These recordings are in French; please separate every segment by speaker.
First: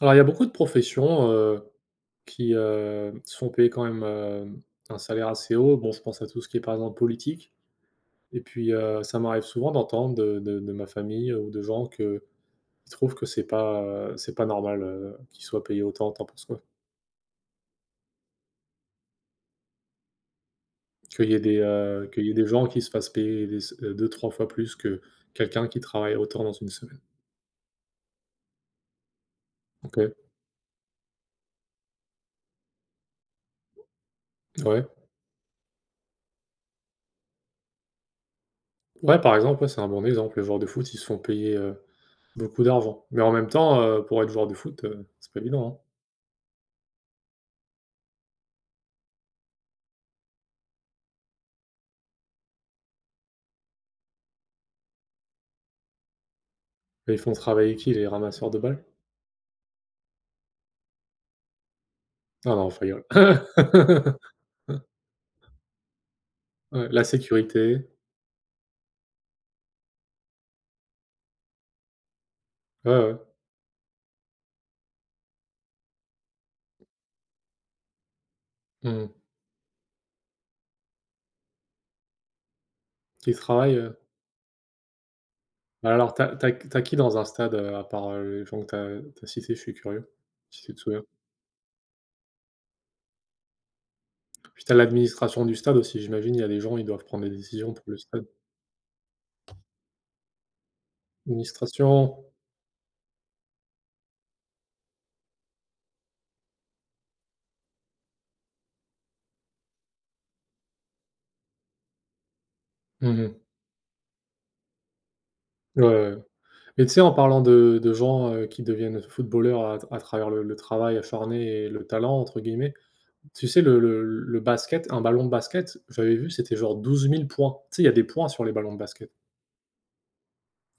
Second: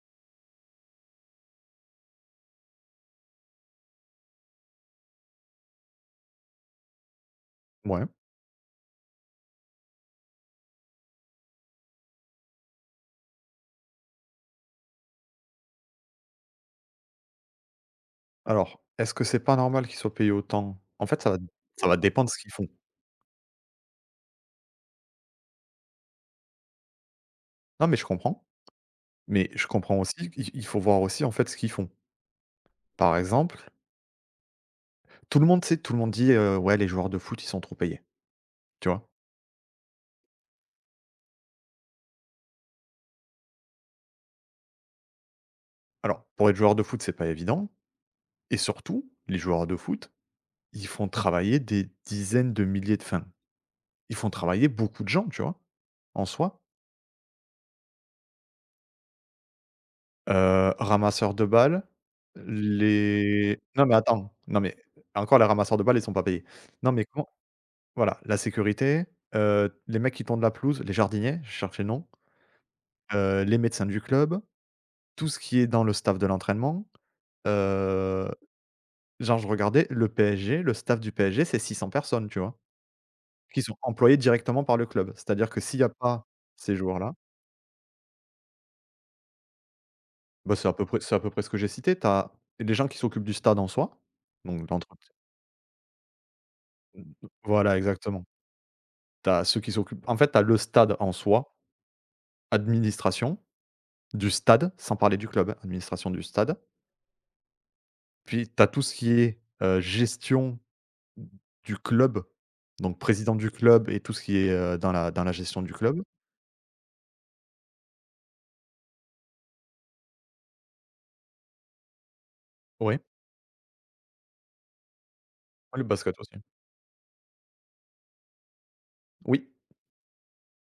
Speaker 1: Alors, il y a beaucoup de professions, qui, se font payer quand même, un salaire assez haut. Bon, je pense à tout ce qui est, par exemple, politique.
Speaker 2: Ouais.
Speaker 1: Et puis, ça m'arrive souvent d'entendre de ma famille ou de gens qu'ils trouvent que c'est pas normal, qu'ils soient payés autant. Tu en penses quoi?
Speaker 2: Alors, est-ce que c'est pas normal qu'ils soient payés autant? En fait, ça
Speaker 1: Qu'il y
Speaker 2: va
Speaker 1: ait des, qu'il
Speaker 2: dépendre
Speaker 1: y
Speaker 2: de
Speaker 1: ait
Speaker 2: ce
Speaker 1: des
Speaker 2: qu'ils font.
Speaker 1: gens qui se fassent payer des s 2-3 fois plus que quelqu'un qui travaille autant dans une semaine.
Speaker 2: Non, mais je comprends
Speaker 1: OK,
Speaker 2: aussi qu'il il faut voir aussi, en fait, ce qu'ils font. Par exemple,
Speaker 1: ouais.
Speaker 2: tout le monde sait, tout le monde dit: «Ouais, les joueurs de foot, ils sont trop payés», tu vois?
Speaker 1: Ouais, par exemple, ouais, c'est un bon exemple. Les joueurs de foot, ils se font payer, beaucoup d'argent. Mais en même temps, pour être joueur de foot, c'est pas évident, hein?
Speaker 2: Alors, pour être joueur de foot, c'est pas évident et surtout, les joueurs de foot, ils font travailler des dizaines de milliers de fins. Ils font travailler beaucoup de gens, tu vois? En soi.
Speaker 1: Ils font travailler qui? Les ramasseurs de balles?
Speaker 2: Ramasseurs de balles,
Speaker 1: Ah non, faut rigoler.
Speaker 2: les non, mais attends, non, mais encore les ramasseurs de balles, ils sont pas payés.
Speaker 1: Ouais,
Speaker 2: Non, mais
Speaker 1: la
Speaker 2: comment.
Speaker 1: sécurité.
Speaker 2: Voilà, la sécurité, les mecs qui tondent la pelouse, les jardiniers, je cherchais le nom,
Speaker 1: Ouais, ouais.
Speaker 2: les médecins du club, tout ce qui est dans le staff de l'entraînement. heu,
Speaker 1: Mmh.
Speaker 2: genre je regardais le PSG, le staff du PSG, c'est 600 personnes, tu vois?
Speaker 1: Qui
Speaker 2: Qui
Speaker 1: travaillent,
Speaker 2: sont employées directement par le club. C'est-à-dire que s'il y a
Speaker 1: alors
Speaker 2: pas
Speaker 1: t'as as
Speaker 2: ces
Speaker 1: tu qui
Speaker 2: joueurs-là,
Speaker 1: dans un stade, à part, les gens que t'as as cités? Je suis curieux,
Speaker 2: bah,
Speaker 1: si
Speaker 2: c'est à
Speaker 1: tu te
Speaker 2: peu près
Speaker 1: souviens.
Speaker 2: ce que j'ai cité. Tu as les gens qui s'occupent du stade en soi,
Speaker 1: Puis
Speaker 2: donc
Speaker 1: t'as
Speaker 2: l'entretien,
Speaker 1: l'administration du stade aussi, j'imagine, il y a des gens, ils doivent prendre des décisions
Speaker 2: voilà,
Speaker 1: pour le
Speaker 2: exactement.
Speaker 1: stade.
Speaker 2: Tu as ceux qui s'occupent, en fait, tu as le stade en soi,
Speaker 1: Administration.
Speaker 2: administration du stade, sans parler du club, hein, administration du stade. Puis tu as tout ce qui est, gestion du club, donc président
Speaker 1: Mmh.
Speaker 2: du club et tout ce qui est, dans la gestion du
Speaker 1: Ouais,
Speaker 2: club.
Speaker 1: ouais, ouais. Mais tu sais, en parlant de gens, qui deviennent footballeurs à travers le travail acharné et «le talent» entre guillemets.
Speaker 2: Oui.
Speaker 1: Tu sais, le basket, un ballon de basket,
Speaker 2: Ah, le
Speaker 1: j'avais
Speaker 2: basket
Speaker 1: vu,
Speaker 2: aussi.
Speaker 1: c'était genre 12 000 points. Tu sais, il y a des points sur les ballons de basket
Speaker 2: Oui.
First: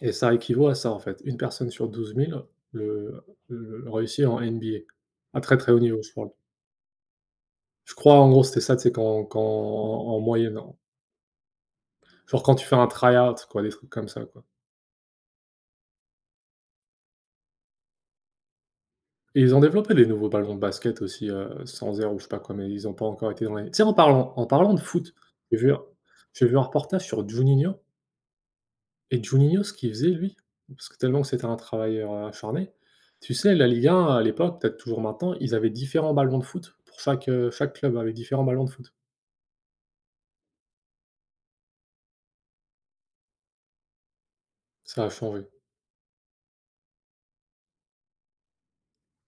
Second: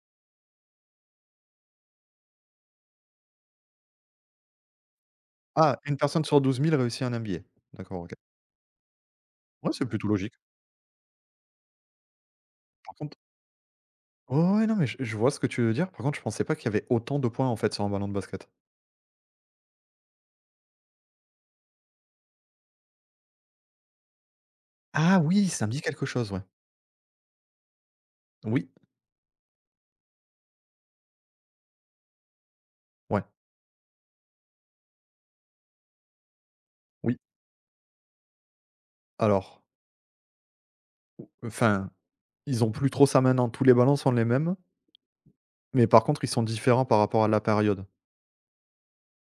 Speaker 1: et ça équivaut à ça, en fait. Une personne sur 12 000 le le réussit en NBA, à très, très
Speaker 2: Ah,
Speaker 1: haut
Speaker 2: une
Speaker 1: niveau, je
Speaker 2: personne
Speaker 1: parle.
Speaker 2: sur 12 000 réussit un MBA.
Speaker 1: Je
Speaker 2: D'accord, OK.
Speaker 1: crois, en gros, c'était ça, c'est sais, quand
Speaker 2: Ouais, c'est plutôt
Speaker 1: en
Speaker 2: logique.
Speaker 1: moyenne, en genre quand tu fais un
Speaker 2: Par contre,
Speaker 1: try-out, quoi, des trucs comme ça,
Speaker 2: ouais,
Speaker 1: quoi.
Speaker 2: ouais, non, mais je vois ce que tu veux dire. Par contre, je pensais pas qu'il y avait autant de points, en fait, sur un ballon de basket.
Speaker 1: Et ils ont développé des nouveaux ballons de basket aussi, sans air ou je sais pas quoi, mais ils ont pas encore été dans les tu sais, en parlant de foot.
Speaker 2: Ah oui,
Speaker 1: j'ai
Speaker 2: ça
Speaker 1: vu
Speaker 2: me dit quelque chose, ouais.
Speaker 1: j'ai vu un reportage sur Juninho.
Speaker 2: Oui,
Speaker 1: Et Juninho, ce qu'il faisait lui, parce que tellement que c'était un travailleur, acharné,
Speaker 2: ouais,
Speaker 1: tu sais la Ligue 1 à l'époque, peut-être toujours maintenant, ils avaient différents ballons de foot pour
Speaker 2: oui.
Speaker 1: chaque, chaque club avec différents ballons de foot.
Speaker 2: Alors, enfin, ils ont plus trop ça maintenant, tous les ballons sont les mêmes,
Speaker 1: Ça a changé.
Speaker 2: mais par contre, ils sont différents par rapport à la période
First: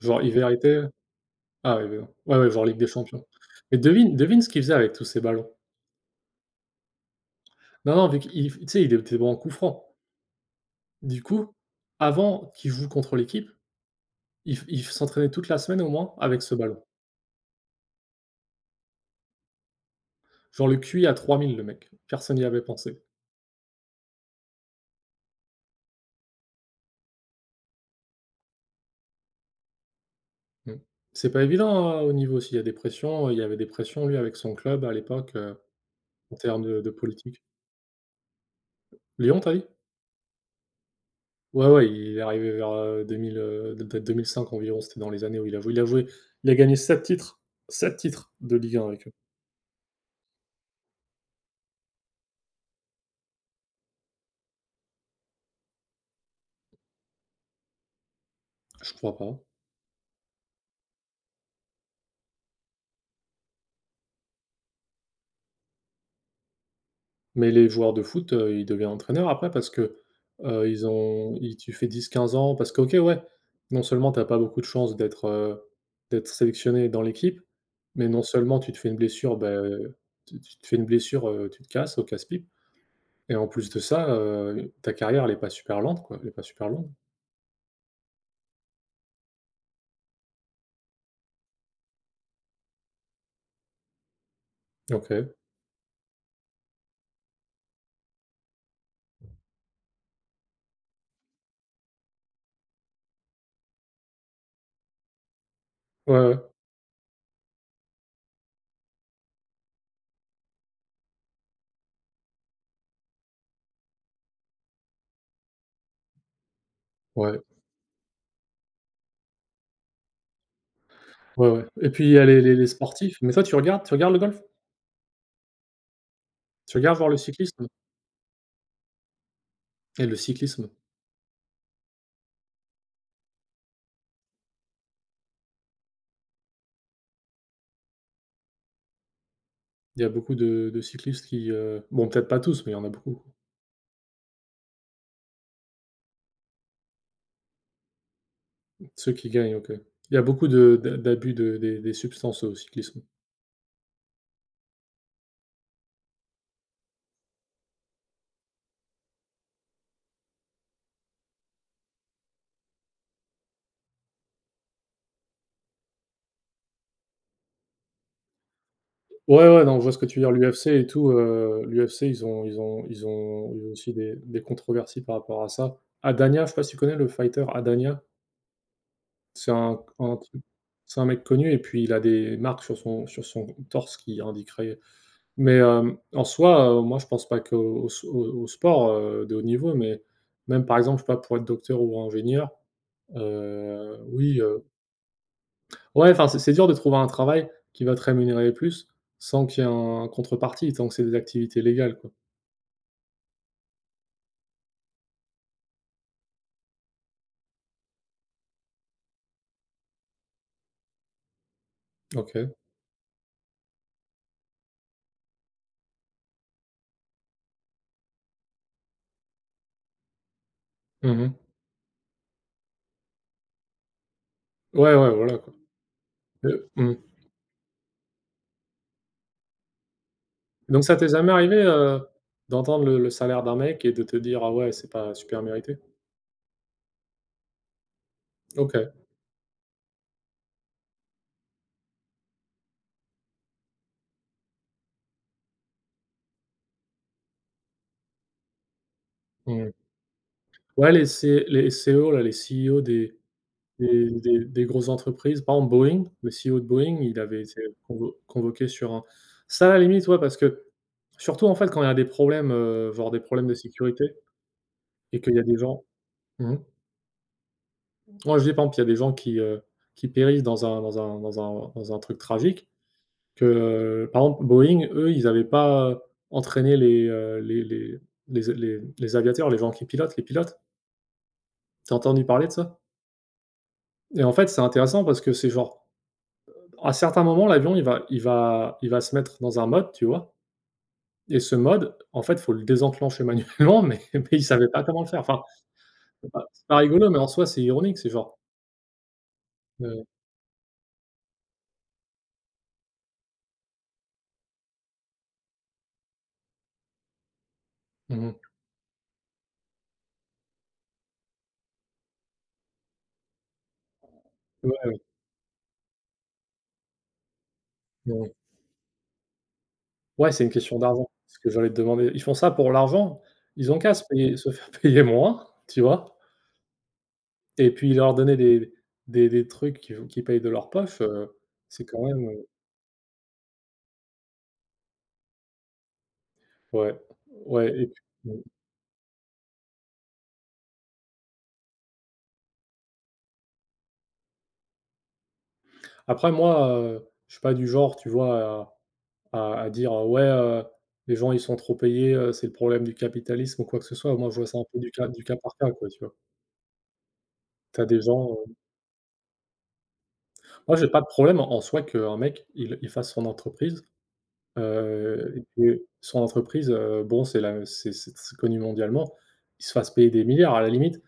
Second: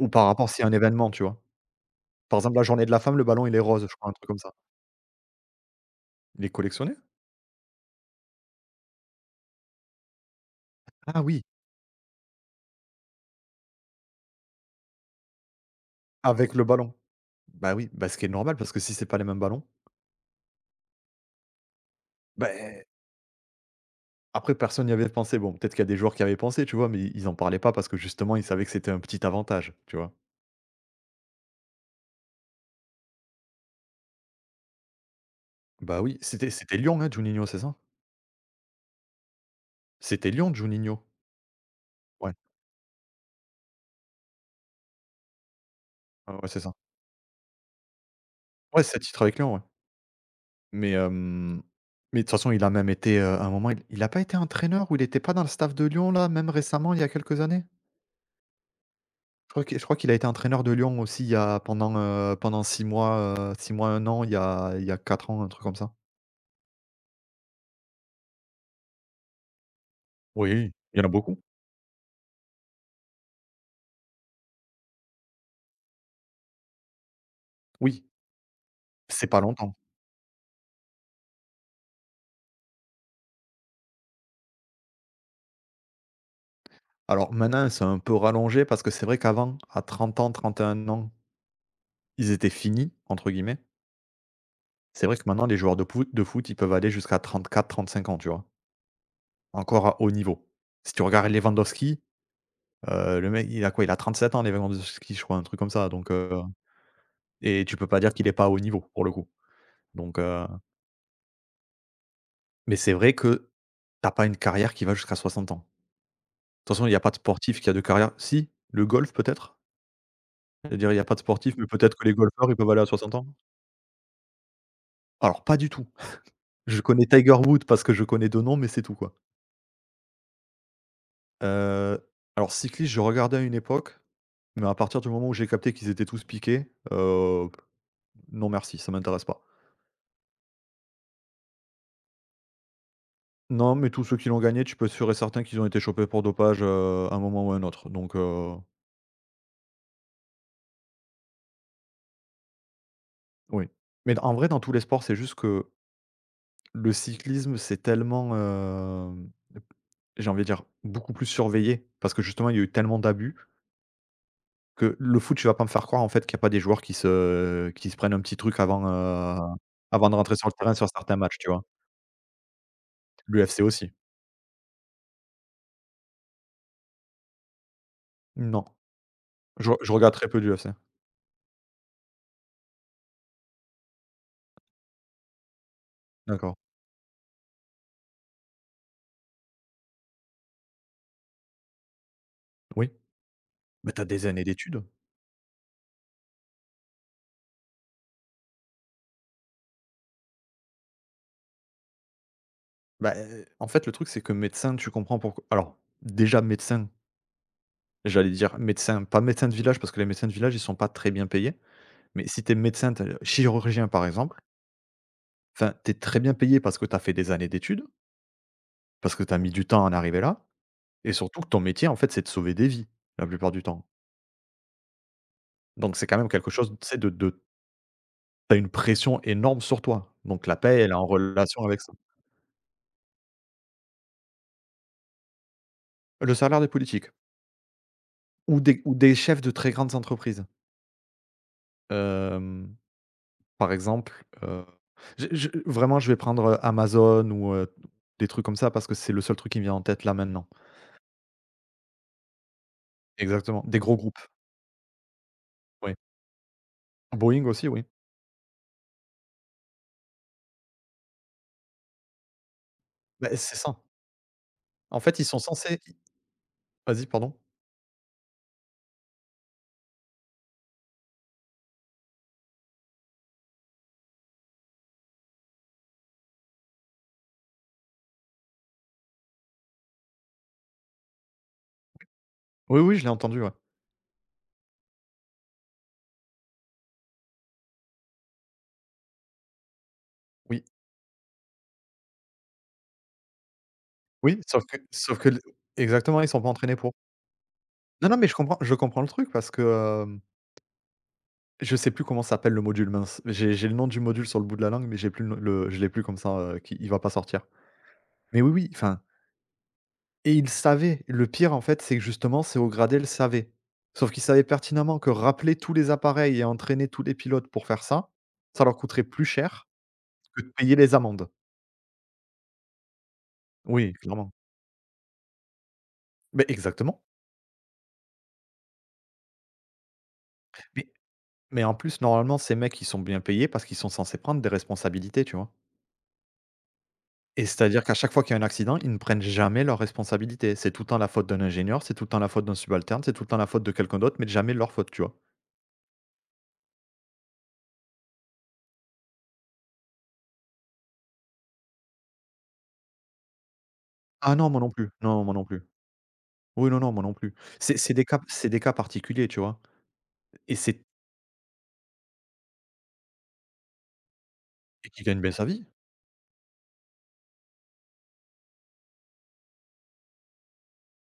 Speaker 2: ou
Speaker 1: Genre
Speaker 2: par rapport
Speaker 1: hiver,
Speaker 2: si un
Speaker 1: été,
Speaker 2: événement, tu vois?
Speaker 1: ah ouais, ben, ouais,
Speaker 2: Par
Speaker 1: ouais,
Speaker 2: exemple, la
Speaker 1: genre Ligue
Speaker 2: journée
Speaker 1: des
Speaker 2: de la femme, le
Speaker 1: champions.
Speaker 2: ballon, il est
Speaker 1: Mais
Speaker 2: rose, je crois, un
Speaker 1: devine
Speaker 2: truc comme
Speaker 1: devine ce
Speaker 2: ça.
Speaker 1: qu'il faisait avec tous ces ballons.
Speaker 2: Il est collectionné?
Speaker 1: Non, non, vu qu'il tu sais, il était bon en coup franc.
Speaker 2: Ah
Speaker 1: Du
Speaker 2: oui,
Speaker 1: coup, avant qu'il joue contre l'équipe, il s'entraînait toute la semaine au moins avec
Speaker 2: avec
Speaker 1: ce
Speaker 2: le
Speaker 1: ballon.
Speaker 2: ballon. Bah oui, bah, ce qui est normal parce que si c'est pas les mêmes ballons,
Speaker 1: Genre le QI à 3 000 le mec, personne n'y avait
Speaker 2: beh,
Speaker 1: pensé.
Speaker 2: après personne n'y avait pensé. Bon, peut-être qu'il y a des joueurs qui avaient pensé, tu vois? Mais ils en parlaient pas parce que justement, ils savaient que c'était un petit avantage, tu vois?
Speaker 1: Mmh. C'est pas évident, hein, au niveau s'il y a des pressions, il y avait des pressions lui avec son club à l'époque,
Speaker 2: Bah oui,
Speaker 1: en
Speaker 2: c'était
Speaker 1: termes
Speaker 2: c'était
Speaker 1: de
Speaker 2: Lyon, hein,
Speaker 1: politique.
Speaker 2: Juninho, c'est ça?
Speaker 1: Lyon, tu as dit?
Speaker 2: C'était Lyon, Juninho?
Speaker 1: Ouais, ouais, il est
Speaker 2: Ouais,
Speaker 1: arrivé vers, 2000 de peut-être 2005 environ, c'était dans les années où il a joué. Il a joué,
Speaker 2: ouais, ouais,
Speaker 1: il a
Speaker 2: c'est ça.
Speaker 1: gagné 7 titres de Ligue
Speaker 2: Ouais,
Speaker 1: 1
Speaker 2: c'est le
Speaker 1: avec eux.
Speaker 2: titre avec Lyon, ouais. Mais mais de toute façon, il a même été, à un moment, il a pas été entraîneur ou il était pas dans le staff de Lyon, là, même récemment, il y a quelques années?
Speaker 1: Je crois pas.
Speaker 2: Je crois qu'il a été entraîneur de Lyon aussi il y a pendant, pendant 6 mois, 6 mois, un an, il y a 4 ans, un truc comme ça.
Speaker 1: Mais les joueurs de foot, ils deviennent entraîneurs après parce que,
Speaker 2: Oui,
Speaker 1: ils
Speaker 2: il y en a
Speaker 1: ont
Speaker 2: beaucoup.
Speaker 1: ils tu fais 10, 15 ans parce que, OK, ouais, non seulement tu as pas beaucoup de chances d'être, d'être sélectionné dans l'équipe,
Speaker 2: Oui,
Speaker 1: mais non seulement tu te fais une
Speaker 2: c'est
Speaker 1: blessure,
Speaker 2: pas
Speaker 1: bah,
Speaker 2: longtemps.
Speaker 1: tu te fais une blessure, tu te casses au casse-pipe et en plus de ça, ta carrière elle est pas super lente, quoi, elle est pas super longue.
Speaker 2: Alors maintenant, c'est un peu rallongé parce que c'est vrai qu'avant, à 30 ans, 31 ans, ils étaient «finis» entre guillemets. C'est vrai que
Speaker 1: OK.
Speaker 2: maintenant les joueurs de pout de foot, ils peuvent aller jusqu'à 34, 35 ans, tu vois? Encore à haut niveau. Si tu regardes Lewandowski, le mec, il a quoi? Il a 37 ans, Lewandowski, je crois, un truc comme ça, donc
Speaker 1: Ouais, ouais.
Speaker 2: et tu peux pas dire qu'il est pas à haut niveau, pour le coup, donc Mais c'est vrai que t'as pas une carrière qui va jusqu'à 60 ans. De toute façon, il y a pas de
Speaker 1: Ouais.
Speaker 2: sportif qui a de carrière, si, le golf peut-être? C'est-à-dire il y a pas de
Speaker 1: Ouais,
Speaker 2: sportif,
Speaker 1: ouais
Speaker 2: mais
Speaker 1: et
Speaker 2: peut-être que
Speaker 1: puis il
Speaker 2: les
Speaker 1: y a les
Speaker 2: golfeurs, ils
Speaker 1: les les
Speaker 2: peuvent aller à 60
Speaker 1: sportifs.
Speaker 2: ans?
Speaker 1: Mais toi, tu regardes le golf?
Speaker 2: Alors pas du tout.
Speaker 1: Tu
Speaker 2: Je
Speaker 1: regardes
Speaker 2: connais
Speaker 1: voir le
Speaker 2: Tiger Woods
Speaker 1: cyclisme?
Speaker 2: parce que je connais deux noms, mais c'est tout, quoi.
Speaker 1: Et le cyclisme?
Speaker 2: Heu, alors cycliste, je regardais à une époque, mais à partir du moment où j'ai capté qu'ils étaient tous piqués, non merci, ça m'intéresse pas.
Speaker 1: Il y a beaucoup de cyclistes qui, bon peut-être pas tous, mais il y en a beaucoup.
Speaker 2: Non, mais tous ceux qui l'ont gagné, tu peux être sûr et certain qu'ils ont été chopés pour dopage, à un moment ou à un autre, donc,
Speaker 1: Ceux qui gagnent, OK. Il y a beaucoup de d'a d'abus de des substances au cyclisme.
Speaker 2: oui. Mais en vrai, dans tous les sports, c'est juste que le cyclisme, c'est tellement, j'ai envie de dire, beaucoup plus surveillé parce que justement, il y a eu tellement d'abus que le foot, tu vas pas me faire croire en fait qu'il y a pas des joueurs qui se prennent un petit truc avant,
Speaker 1: Ouais, ouais, non, je vois ce que
Speaker 2: avant de
Speaker 1: tu veux dire.
Speaker 2: rentrer sur le terrain
Speaker 1: L'UFC
Speaker 2: sur
Speaker 1: et tout,
Speaker 2: certains matchs, tu vois?
Speaker 1: l'UFC, ils ont
Speaker 2: L'UFC
Speaker 1: eu
Speaker 2: aussi?
Speaker 1: aussi des controversies par rapport à ça. Adania, je sais pas si tu connais le fighter Adania.
Speaker 2: Non,
Speaker 1: C'est
Speaker 2: je
Speaker 1: un
Speaker 2: je regarde
Speaker 1: un
Speaker 2: très peu
Speaker 1: truc
Speaker 2: l'UFC.
Speaker 1: c'est un mec connu et puis il a des marques sur son torse qui indiqueraient mais hem, en
Speaker 2: D'accord.
Speaker 1: soi, moi, je pense pas qu'au au au au sport, de haut niveau, mais même, par exemple, je sais pas, pour être docteur ou ingénieur,
Speaker 2: Oui, mais t'as des
Speaker 1: oui,
Speaker 2: années d'études.
Speaker 1: ouais, enfin, c'est dur de trouver un travail qui va te rémunérer plus sans qu'il y ait un contrepartie, tant que c'est des activités légales, quoi.
Speaker 2: Bah, en fait, le truc, c'est que médecin, tu comprends pourquoi. Alors déjà médecin, j'allais dire médecin, pas médecin de village parce que les médecins de village, ils sont pas très bien payés, mais si
Speaker 1: OK.
Speaker 2: t'es médecin, tu chirurgien, par exemple. Enfin, tu es très bien payé parce que tu as fait des années d'études, parce que tu as mis du temps à en arriver là
Speaker 1: Mmh
Speaker 2: et
Speaker 1: mh.
Speaker 2: surtout que ton métier, en fait, c'est de sauver des vies, la plupart du temps.
Speaker 1: Ouais, ouais, voilà, quoi.
Speaker 2: Donc c'est quand même quelque chose, tu
Speaker 1: Mmh.
Speaker 2: sais, de tu as une pression énorme sur toi. Donc la paie,
Speaker 1: Donc
Speaker 2: elle est
Speaker 1: ça
Speaker 2: en
Speaker 1: t'est jamais arrivé,
Speaker 2: relation avec ça.
Speaker 1: d'entendre le salaire d'un mec et de te dire: «Ah ouais, c'est pas super mérité»?
Speaker 2: Le salaire des politiques ou
Speaker 1: OK.
Speaker 2: des chefs de très grandes entreprises. Hem, par exemple, je vraiment, je vais prendre, Amazon ou, des trucs comme ça parce que c'est le seul truc qui me
Speaker 1: Mmh.
Speaker 2: vient en tête là maintenant.
Speaker 1: Ouais, les C les CO là, les CEO des
Speaker 2: Exactement, des gros
Speaker 1: des
Speaker 2: groupes,
Speaker 1: des des grosses entreprises, par exemple
Speaker 2: oui.
Speaker 1: Boeing, le CEO de Boeing, il avait
Speaker 2: Boeing
Speaker 1: été
Speaker 2: aussi, oui.
Speaker 1: convoqué sur un ça à la limite, ouais, parce que surtout, en fait, quand il y a des problèmes, genre des
Speaker 2: Bah,
Speaker 1: problèmes de
Speaker 2: c'est ça.
Speaker 1: sécurité
Speaker 2: En fait,
Speaker 1: et
Speaker 2: ils
Speaker 1: qu'il
Speaker 2: sont
Speaker 1: y a des
Speaker 2: censés.
Speaker 1: gens. Mmh mh.
Speaker 2: Vas-y, pardon.
Speaker 1: Ouais, ça dépend, puis il y a des gens qui périssent dans un truc tragique que, par exemple, Boeing, eux, ils n'avaient pas entraîné les, les aviateurs, les gens qui pilotent, les pilotes. T'as entendu parler de ça?
Speaker 2: Oui, oui, je l'ai entendu, ouais.
Speaker 1: Et en fait, c'est intéressant parce que c'est genre, à certains moments, l'avion, il va se mettre dans un mode, tu vois?
Speaker 2: Oui,
Speaker 1: Et ce mode, en fait, il faut le désenclencher manuellement, mais ils
Speaker 2: oui,
Speaker 1: ne savaient pas comment le
Speaker 2: sauf
Speaker 1: faire.
Speaker 2: que l
Speaker 1: Enfin,
Speaker 2: exactement, ils sont pas
Speaker 1: c'est
Speaker 2: entraînés
Speaker 1: pas
Speaker 2: pour.
Speaker 1: rigolo, mais en soi, c'est ironique,
Speaker 2: Non,
Speaker 1: c'est
Speaker 2: non, mais je
Speaker 1: genre,
Speaker 2: comprends le truc parce que,
Speaker 1: heu,
Speaker 2: hem, je sais plus comment s'appelle le module, mince. J'ai le nom du module sur le bout de la langue, mais j'ai plus le je l'ai plus comme ça, qui il va pas sortir. Mais
Speaker 1: mmh.
Speaker 2: oui, oui, enfin. Et il savait. Le pire, en fait, c'est que justement, ces hauts gradés le savaient. Sauf qu'ils savaient
Speaker 1: Ouais,
Speaker 2: pertinemment
Speaker 1: ouais,
Speaker 2: que rappeler tous les appareils et entraîner tous les pilotes pour faire ça,
Speaker 1: ouais.
Speaker 2: ça leur coûterait plus cher
Speaker 1: Ouais,
Speaker 2: que
Speaker 1: c'est
Speaker 2: de
Speaker 1: une
Speaker 2: payer
Speaker 1: question
Speaker 2: les
Speaker 1: d'argent,
Speaker 2: amendes.
Speaker 1: ce que j'allais te demander. Ils font ça pour l'argent, ils ont
Speaker 2: Oui,
Speaker 1: qu'à se
Speaker 2: clairement.
Speaker 1: payer se faire payer moins, tu vois?
Speaker 2: Mais exactement.
Speaker 1: Et puis leur donner des des trucs qu'ils payent de leur
Speaker 2: Mais
Speaker 1: poche,
Speaker 2: mais en
Speaker 1: c'est
Speaker 2: plus,
Speaker 1: quand même,
Speaker 2: normalement, ces mecs, ils sont bien payés parce qu'ils sont censés prendre des responsabilités, tu vois?
Speaker 1: ouais,
Speaker 2: Et
Speaker 1: ouais
Speaker 2: c'est-à-dire
Speaker 1: et
Speaker 2: qu'à
Speaker 1: puis
Speaker 2: chaque fois
Speaker 1: mmh.
Speaker 2: qu'il y a un accident, ils ne prennent jamais leurs responsabilités. C'est tout le temps la faute d'un ingénieur, c'est tout le temps la faute d'un subalterne, c'est tout le temps la faute de quelqu'un d'autre, mais jamais leur faute, tu vois?
Speaker 1: Après moi, je suis pas du genre, tu vois, à à dire, «Ouais, les gens ils sont trop payés, c'est le problème du capitalisme» ou quoi que ce soit. Moi
Speaker 2: Ah
Speaker 1: je vois
Speaker 2: non,
Speaker 1: ça
Speaker 2: moi
Speaker 1: un
Speaker 2: non
Speaker 1: peu
Speaker 2: plus.
Speaker 1: du cas du
Speaker 2: Non, moi
Speaker 1: cas
Speaker 2: non
Speaker 1: par
Speaker 2: plus.
Speaker 1: cas, quoi, tu vois?
Speaker 2: Oui, non, non, moi non plus. C'est
Speaker 1: Tu as
Speaker 2: c'est
Speaker 1: des
Speaker 2: des cas
Speaker 1: gens,
Speaker 2: c'est des cas particuliers, tu vois? Et
Speaker 1: moi
Speaker 2: c'est
Speaker 1: j'ai pas de problème en soi qu'un mec, il fasse son entreprise.
Speaker 2: et qui gagne bien sa
Speaker 1: Et
Speaker 2: vie.
Speaker 1: que son entreprise, bon, c'est la c'est connu mondialement, il se fasse payer des milliards. À la limite,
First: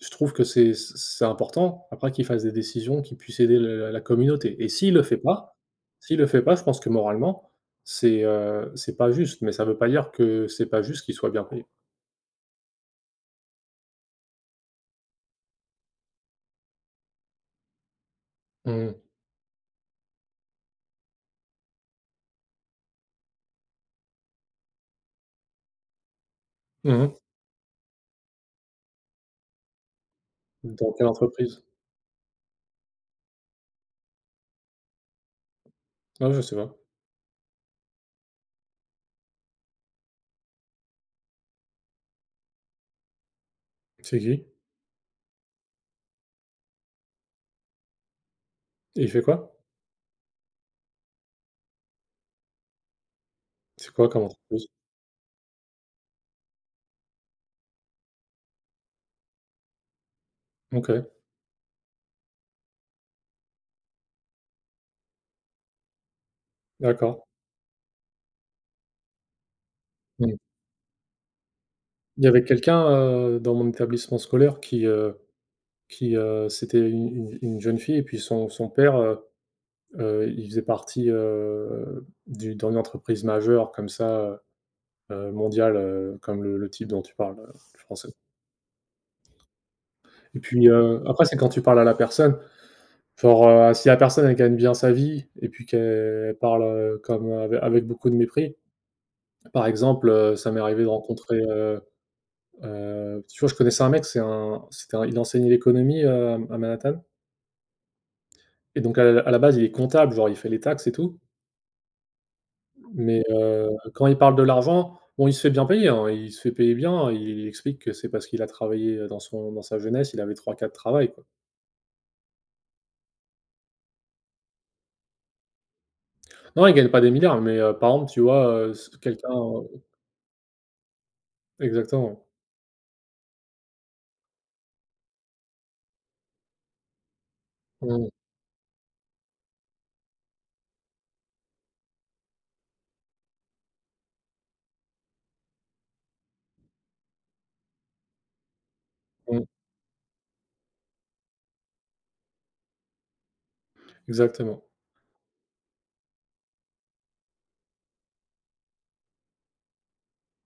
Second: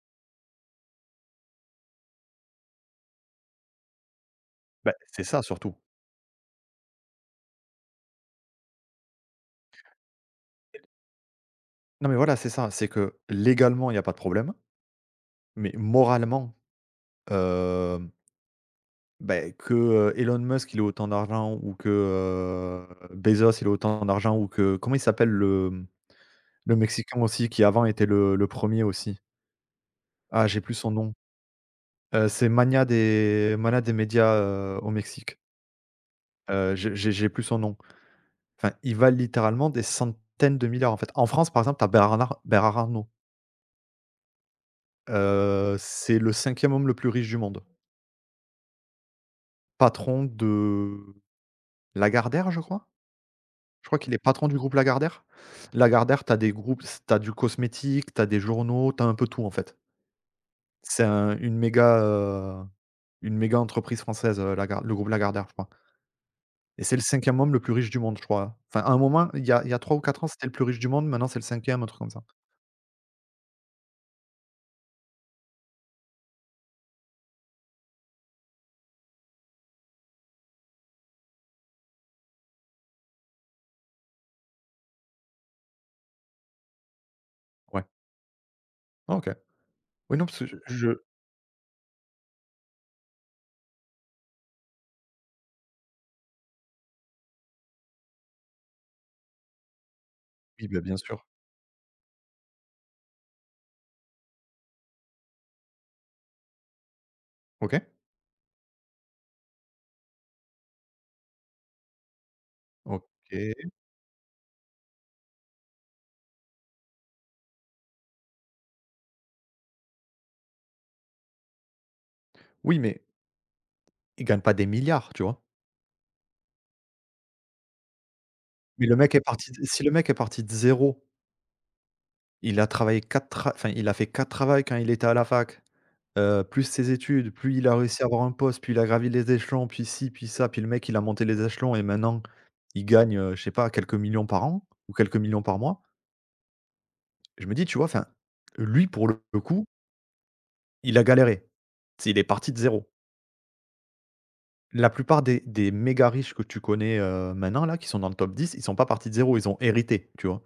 Speaker 1: je trouve que c'est important, après qu'il fasse des décisions qui puissent aider le la communauté et s'il
Speaker 2: Bah,
Speaker 1: le fait
Speaker 2: c'est ça
Speaker 1: pas,
Speaker 2: surtout.
Speaker 1: s'il le fait pas, je pense que moralement, c'est pas juste, mais ça veut pas dire que c'est pas juste qu'il soit bien payé.
Speaker 2: Non, mais voilà, c'est ça, c'est que légalement, il y a pas de problème, mais moralement, hem,
Speaker 1: Mmh mh.
Speaker 2: beh, que, Elon Musk, il ait autant d'argent ou que, Bezos, il ait autant d'argent ou que, comment il s'appelle, le, mmh, le
Speaker 1: Mmh.
Speaker 2: mexicain aussi qui avant était le premier aussi? Ah, j'ai plus son
Speaker 1: Dans quelle
Speaker 2: nom.
Speaker 1: entreprise?
Speaker 2: C'est Magna, des Magna des médias, au Mexique.
Speaker 1: Ah, je sais pas.
Speaker 2: J'ai plus son nom. Enfin, ils valent littéralement des centaines de milliards, en fait. En France, par exemple, tu as Bernard Arnault.
Speaker 1: C'est qui?
Speaker 2: C'est le cinquième homme le plus riche du monde.
Speaker 1: Et il fait quoi?
Speaker 2: Patron de Lagardère, je crois. Je
Speaker 1: C'est
Speaker 2: crois
Speaker 1: quoi
Speaker 2: qu'il est
Speaker 1: comme
Speaker 2: patron du
Speaker 1: entreprise?
Speaker 2: groupe Lagardère. Lagardère, tu as des groupes, s tu as du cosmétique, tu as des journaux, tu as un peu tout, en fait. C'est
Speaker 1: OK,
Speaker 2: un une méga, heu, une méga entreprise française, Lagar le groupe Lagardère, je crois, et c'est le
Speaker 1: d'accord.
Speaker 2: cinquième homme le plus riche du monde, je crois. Enfin, à un moment, il y a 3 ou quatre ans,
Speaker 1: Mmh.
Speaker 2: c'était le plus riche du monde, maintenant c'est le cinquième, un truc comme ça.
Speaker 1: Il y avait quelqu'un, dans mon établissement scolaire qui, qui, c'était une jeune fille et puis son père, il faisait partie, du dans une entreprise majeure comme ça, mondiale, comme le type dont tu parles, le
Speaker 2: Ouais.
Speaker 1: français.
Speaker 2: Ah OK. Oui, non, parce
Speaker 1: Et
Speaker 2: que
Speaker 1: puis,
Speaker 2: je
Speaker 1: après c'est quand tu parles à la personne, genre, si la personne elle gagne bien sa vie et puis qu'elle parle, comme avec beaucoup de mépris. Par exemple, ça m'est
Speaker 2: oui, bah,
Speaker 1: arrivé de
Speaker 2: bien sûr.
Speaker 1: rencontrer, tu vois, je connaissais un mec, c'était un il enseignait l'économie, à Manhattan
Speaker 2: OK,
Speaker 1: et donc à la base il est comptable, genre il fait les taxes et tout. Mais
Speaker 2: OK.
Speaker 1: quand il parle de l'argent, bon, il se fait bien payer, hein, il se fait payer bien, hein. Il explique que c'est parce qu'il a travaillé, dans sa jeunesse, il avait trois quatre travails, quoi.
Speaker 2: Oui, mais il gagne pas des milliards, tu vois?
Speaker 1: Non, il gagne pas des milliards, mais par exemple, tu vois,
Speaker 2: Mais
Speaker 1: s
Speaker 2: le mec est
Speaker 1: quelqu'un,
Speaker 2: parti d si le mec est parti de zéro,
Speaker 1: exactement.
Speaker 2: il a fait 4 travails quand il était à la fac, plus ses études, plus il a réussi à
Speaker 1: Mmh,
Speaker 2: avoir un poste, puis il a gravi les échelons, puis ci, puis ça, puis le mec, il a monté les échelons et maintenant il gagne, je sais pas, quelques millions par an ou quelques millions par mois. Je me dis, tu vois, enfin, lui, pour le
Speaker 1: mmh,
Speaker 2: coup, il a galéré. Tu sais, il est parti de zéro.
Speaker 1: exactement.
Speaker 2: La plupart des méga riches que tu connais, maintenant là, qui sont dans le top 10, ils sont pas partis de zéro, ils ont hérité, tu vois?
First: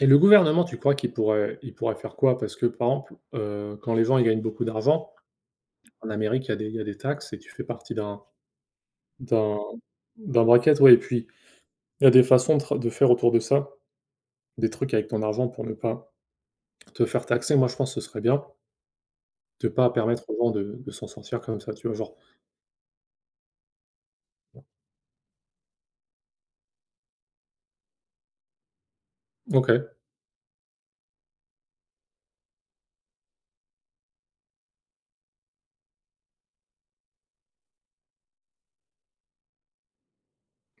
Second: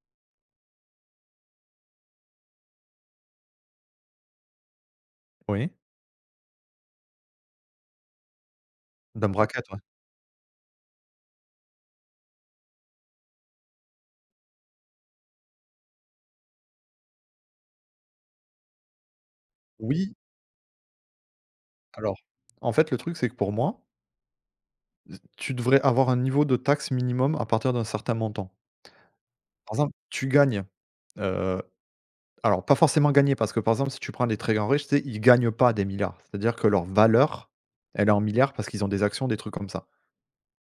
Speaker 1: Et le gouvernement, tu crois qu'il pourrait il pourrait faire quoi? Parce que, par exemple, quand les gens, ils gagnent beaucoup d'argent,
Speaker 2: Oui.
Speaker 1: en Amérique, il y a des il y a des taxes et tu fais partie d'un
Speaker 2: D'un
Speaker 1: d'un
Speaker 2: bracket, ouais.
Speaker 1: d'un bracket, ouais et puis, il y a des façons de faire autour de ça, des trucs avec ton argent pour ne pas te faire taxer. Moi, je pense que ce serait bien, de pas
Speaker 2: Oui,
Speaker 1: permettre aux gens de s'en sortir comme ça, tu vois? Genre
Speaker 2: alors, en fait, le truc, c'est que pour moi, tu devrais avoir un niveau de taxe minimum à partir d'un certain montant.
Speaker 1: OK,
Speaker 2: Par exemple, tu gagnes, heu, alors pas forcément gagner, parce que, par exemple, si tu prends les très grands riches, tu sais, ils gagnent pas des milliards. C'est-à-dire que leur valeur, elle est en milliards parce qu'ils ont des actions, des trucs comme ça.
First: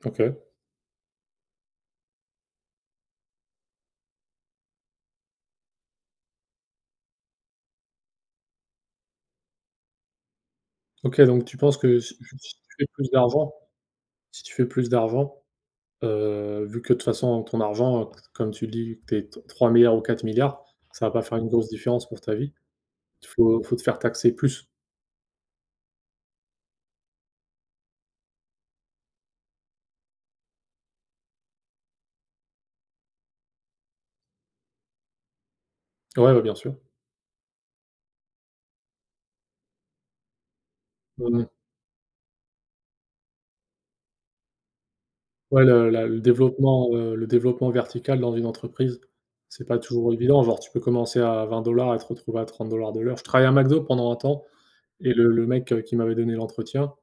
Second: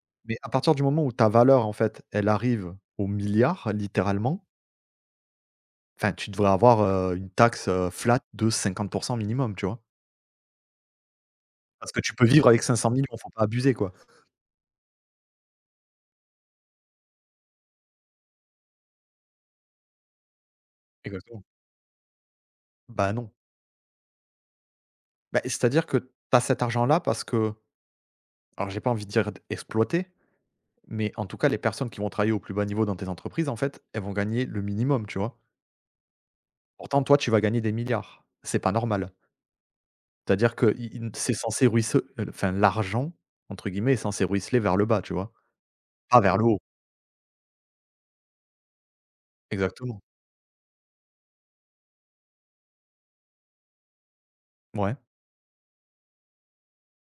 Speaker 1: OK,
Speaker 2: Mais à partir du moment où ta valeur, en fait, elle arrive aux milliards, littéralement. Enfin, tu devrais avoir, une taxe, flat de 50 minimum, tu vois?
Speaker 1: OK, donc tu penses
Speaker 2: Parce
Speaker 1: que
Speaker 2: que tu
Speaker 1: si
Speaker 2: peux
Speaker 1: tu
Speaker 2: vivre
Speaker 1: si tu
Speaker 2: avec
Speaker 1: fais
Speaker 2: 500 000,
Speaker 1: plus
Speaker 2: bon, faut pas
Speaker 1: d'argent,
Speaker 2: abuser, quoi.
Speaker 1: si tu fais plus d'argent, vu que de toute façon ton argent, comme tu dis, tu es t 3 000 ou 4 milliards, ça va pas faire
Speaker 2: Exactement.
Speaker 1: une grosse différence pour ta vie.
Speaker 2: Bah,
Speaker 1: Il
Speaker 2: non.
Speaker 1: faut te faire taxer plus.
Speaker 2: Bah, c'est-à-dire que tu as cet argent-là parce que, alors j'ai pas envie de dire d exploiter, mais en tout cas, les personnes qui vont travailler au plus bas niveau dans tes entreprises, en fait, elles vont gagner le minimum, tu vois?
Speaker 1: Ouais, ouais, bien sûr.
Speaker 2: Pourtant, toi, tu vas gagner des milliards. C'est pas normal. C'est-à-dire que i in c'est
Speaker 1: Mmh.
Speaker 2: censé ruisse enfin, «l'argent» entre guillemets est censé ruisseler vers le bas, tu vois?
Speaker 1: Ouais, le la
Speaker 2: Pas
Speaker 1: le
Speaker 2: vers le haut.
Speaker 1: développement, le développement vertical dans une entreprise, c'est pas
Speaker 2: Exactement.
Speaker 1: toujours évident. Genre, tu peux commencer à 20 dollars et te retrouver à 30 dollars de l'heure. Je travaillais à McDo pendant un temps
Speaker 2: Ouais.
Speaker 1: et le mec, qui m'avait donné l'entretien,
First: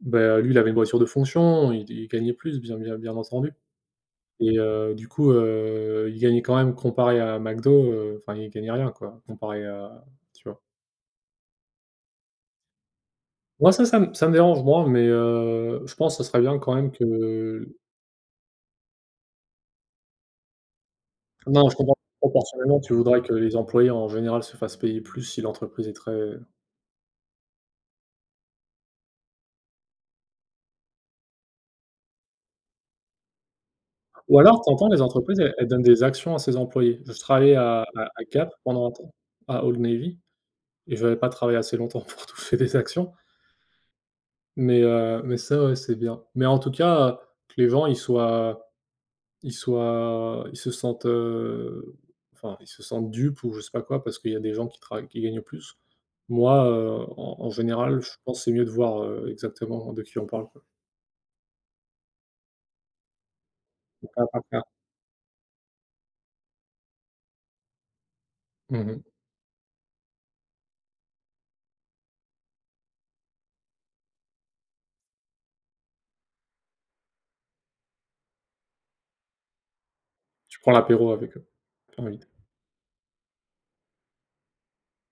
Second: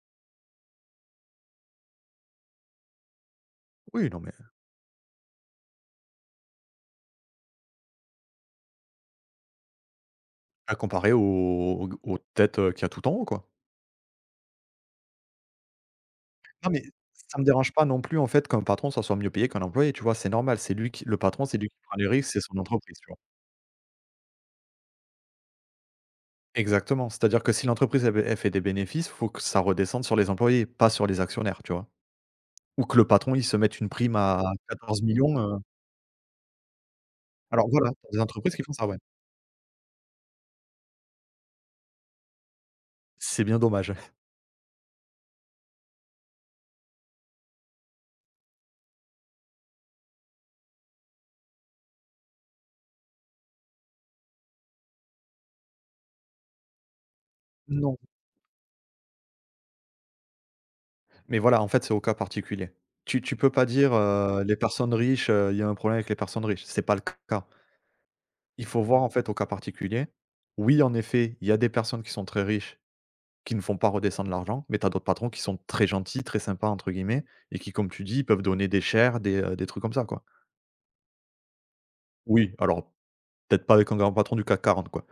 Speaker 1: ben, lui, il avait une voiture de fonction, il gagnait plus, bien entendu.
Speaker 2: Oui, non, mais
Speaker 1: Et du coup, il gagnait quand même comparé à McDo, enfin, il gagnait rien, quoi, comparé à tu vois?
Speaker 2: à comparer aux têtes, qu'il y a tout en haut, quoi.
Speaker 1: Moi, ça ça me dérange moi, mais je pense que ce serait bien
Speaker 2: Non,
Speaker 1: quand
Speaker 2: mais
Speaker 1: même
Speaker 2: ça me
Speaker 1: que.
Speaker 2: dérange pas non plus, en fait, qu'un patron, ça soit mieux payé qu'un employé, tu vois? C'est normal, c'est lui qui le patron, c'est lui
Speaker 1: Non,
Speaker 2: qui
Speaker 1: je
Speaker 2: prend
Speaker 1: comprends.
Speaker 2: les risques, c'est son
Speaker 1: Proportionnellement, tu
Speaker 2: entreprise, tu vois?
Speaker 1: voudrais que les employés, en général, se fassent payer plus si l'entreprise est très
Speaker 2: Exactement, c'est-à-dire que si l'entreprise, elle fait des bénéfices, faut que ça redescende sur les employés, pas sur les actionnaires, tu vois? Ou que le patron, il se mette une prime
Speaker 1: ou
Speaker 2: à
Speaker 1: alors tu entends
Speaker 2: quatorze
Speaker 1: les
Speaker 2: millions.
Speaker 1: entreprises,
Speaker 2: 000,
Speaker 1: elles donnent des actions à ses employés. Je travaillais
Speaker 2: alors voilà, tu des
Speaker 1: à Gap
Speaker 2: entreprises qui font ça,
Speaker 1: pendant un
Speaker 2: ouais.
Speaker 1: temps, à Old Navy et j'avais pas travaillé assez longtemps pour toucher des actions.
Speaker 2: C'est bien dommage.
Speaker 1: Mais mais ça, ouais, c'est bien. Mais en tout cas, que les gens, ils se sentent, enfin, ils se sentent dupes ou je sais pas quoi parce qu'il y a des gens qui travaillent qui gagnent plus. Moi, en
Speaker 2: Non,
Speaker 1: général, je pense c'est mieux de voir, exactement de qui on parle, quoi.
Speaker 2: mais voilà, en fait, c'est au cas particulier. Tu peux pas dire, les personnes riches, il y a un problème avec les personnes riches, c'est pas le cas. Il
Speaker 1: Mmh
Speaker 2: faut voir
Speaker 1: mh.
Speaker 2: en fait au cas particulier. Oui, en effet, il y a des personnes qui sont très riches qui ne font pas redescendre l'argent, mais tu as d'autres patrons qui sont très gentils, très sympas entre guillemets et qui, comme tu dis, peuvent donner des shares, des trucs comme ça, quoi.
Speaker 1: Tu prends l'apéro avec eux. Enfin, oui.
Speaker 2: Oui, alors peut-être pas avec un grand patron du CAC 40, quoi.